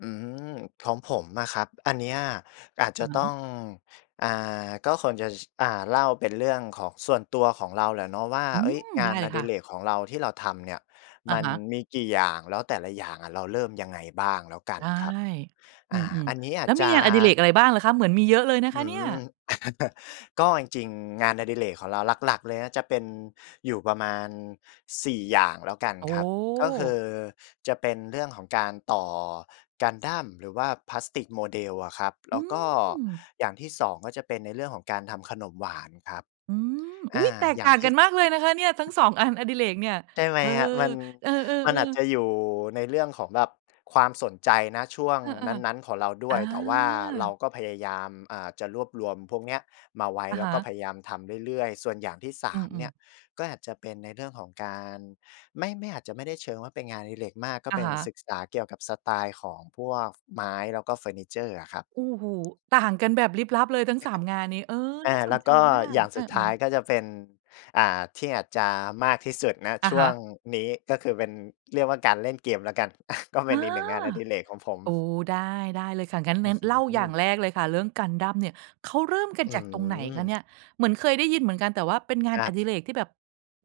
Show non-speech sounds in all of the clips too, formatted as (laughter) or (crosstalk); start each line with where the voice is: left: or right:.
left: อืม ของผมอะครับ อันเนี้ยอาจจ
right: อ
left: ะ
right: ะฮ
left: ต้
right: ะ
left: อง อ่า ก็ส่วนใหญ่ อ่า เล่าเป็นเรื่องของส่วนตัวของเราแหละเนาะว่า
right: อื
left: เอ๊ย
right: ม
left: ง
right: ไ
left: า
right: ด
left: น
right: ้เล
left: อ
right: ย
left: ด
right: ค
left: ิ
right: ่ะ
left: เรกของเราที่เราทำเนี่ย
right: อ
left: ม
right: ะ
left: ัน
right: ฮะ
left: มีกี่อย่าง แล้วแต่ละอย่างอะเราเริ่มยังไงบ้างแล้วกัน
right: ได้
left: ครับ
right: อ
left: อ
right: ื
left: ่า
right: ม
left: อันนี้อ
right: ๆ
left: า
right: แล
left: จ
right: ้ว
left: จ
right: ม
left: ะ
right: ีงานอดิเรกอะไรบ้างเหรอคะ? เหมือนมีเยอะเลยนะ
left: อ
right: คะ
left: ื
right: เนี่ย
left: ม (chuckles) ก็จริง ๆ งานอดิเรกของเราหลัก ๆ เลยนะ จะเป็นอยู่ประมาณ 4 อย่างแล้วกัน
right: โอ้
left: ครับ ก็คื
right: โฮ
left: อจะเป็นเรื่องของการต่อ Gundam หรือว่าพลาสติกโมเดลอะครับ แ
right: อ
left: ล
right: ื
left: ้วก็
right: ม
left: อย่างที่ 2 ก็จะเป็นในเรื่องของการทำขนมหวานครับ
right: อืม
left: อ
right: อุ๊
left: า
right: ย แตก
left: อย่
right: ต
left: า
right: ่
left: ง
right: าง
left: ที
right: กั
left: ่
right: น
left: ส
right: มากเลยนะคะเนี่ย ทั้ง 2 อันอดิเรกเนี่ย
left: ใช่ไหม
right: เออ
left: ครับ มัน
right: เออ
left: มันอาจ
right: ๆ ๆ
left: จะอยู่ในเรื่องของแบบความสนใจ ณ ช่วง
right: เออ
left: นั้น ๆ ของเราด
right: ๆ อ
left: ้วย แต่ว่าเรา
right: า
left: ก็พยายาม อ่า จะรวบรวมพวกเนี้ยมาไว้
right: อะ
left: แล้
right: ฮ
left: วก็
right: ะ
left: พยายามทำเรื่อย ๆ ส่วนอย่างที่ สา
right: อื
left: ม เน
right: อ
left: ี่
right: ๆ
left: ย ก็อาจจะเป็นในเรื่องของ การ ไม่ ไม่อาจจะไม่ได้เชิงว่าเป็นงานอดิเรกมาก ก็
right: อ
left: เ
right: ะ
left: ป็
right: ฮ
left: น
right: ะ
left: ศึกษาเกี่ยวกับสไตล์ของพวกไม้ แล้วก็เฟอร์นิเชอร์อะครับ
right: โอ้โฮ ต่างกันแบบลิบลับเลยทั้ง 3 งานนี้ เออ
left: อ
right: น
left: ่
right: ่
left: า
right: าส
left: แล
right: น
left: ้ว
right: ใจ
left: ก็
right: มา
left: อ
right: ก
left: ย่าง
right: เอ
left: ส
right: อ
left: ุดท้าย
right: ๆ
left: ก็จะเป็น อ่า ที่อาจจะมากที่สุด ณ
right: อ
left: ช
right: ะ
left: ่
right: ฮ
left: วง
right: ะ
left: นี้ ก็คือเป็น เรียกว่า การเล่นเกมแล้วกัน (chuckles) ก็เป
right: อ
left: ็
right: า
left: นอีกหนึ่งงานอดิเรกของผม
right: โอ้ ได้ ได้เลยค่ะ งั้
left: อื้อ
right: น
left: ฮ
right: ๆ เล่าอย
left: ื
right: ่า
left: อ
right: งแรกเลยค่ะ เรื่อง Gundam เนี่ย เขาเริ่มกัน
left: อื
right: จากตรงไหนคะเนี
left: ม
right: ่ย เหมือนเคยได้ยินเหมือนกัน แต่ว่าเป็นงา
left: ค
right: น
left: รั
right: อ
left: บ
right: ดิเรกที่แบบ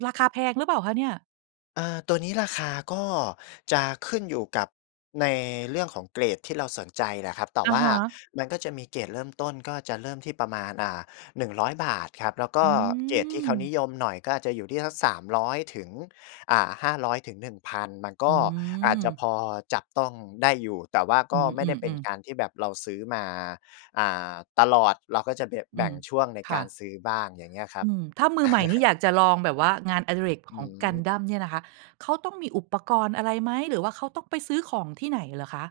right: ราคาแพงหรือเปล่าคะเนี่ย?
left: เอ่อ ตัวนี้ราคา ก็จะขึ้นอยู่กับในเรื่องของเกรดที่เราสนใจน่ะครับ แต่
right: อะ
left: ว่า
right: ฮะ
left: มันก็จะมีเกรดเริ่มต้น ก็จะเริ่มที่ประมาณ อ่า 100 บาทครับ แล้วก
right: อ
left: ็
right: ื
left: เกรดที่เขานิ
right: ม
left: ยมหน่อย ก็จะอาจจะอยู่ที่สัก 300 ถึง อ่า 500 ถึง 1,000 มันก
right: อื
left: ็อาจจะพ
right: ม
left: อจับต้องได้อยู่ แต่ว่า
right: อ
left: ก
right: ื
left: ็ไม่ได
right: ม
left: ้เป็น
right: ๆ ๆ
left: การที่แบบเราซื้อมา อ่า ตลอด เราก็จะแบบ
right: อ
left: แ
right: ื
left: บ่ง
right: ม
left: ช่วงใน
right: ค
left: ก
right: ่
left: าร
right: ะ
left: ซื้อบ้างอย่างเงี้ยครั
right: อ
left: บ
right: ืม ถ้ามือใหม่นี่
left: (chuckles)
right: อยากจะลองแบบว่างานอดิเรก
left: อ
right: ของ
left: ืม
right: Gundam เนี่ยนะคะ เขาต้องมีอุปกรณ์อะไรไหม หรือว่าเขาต้องไปซื้อของที่ไหนเหรอคะ?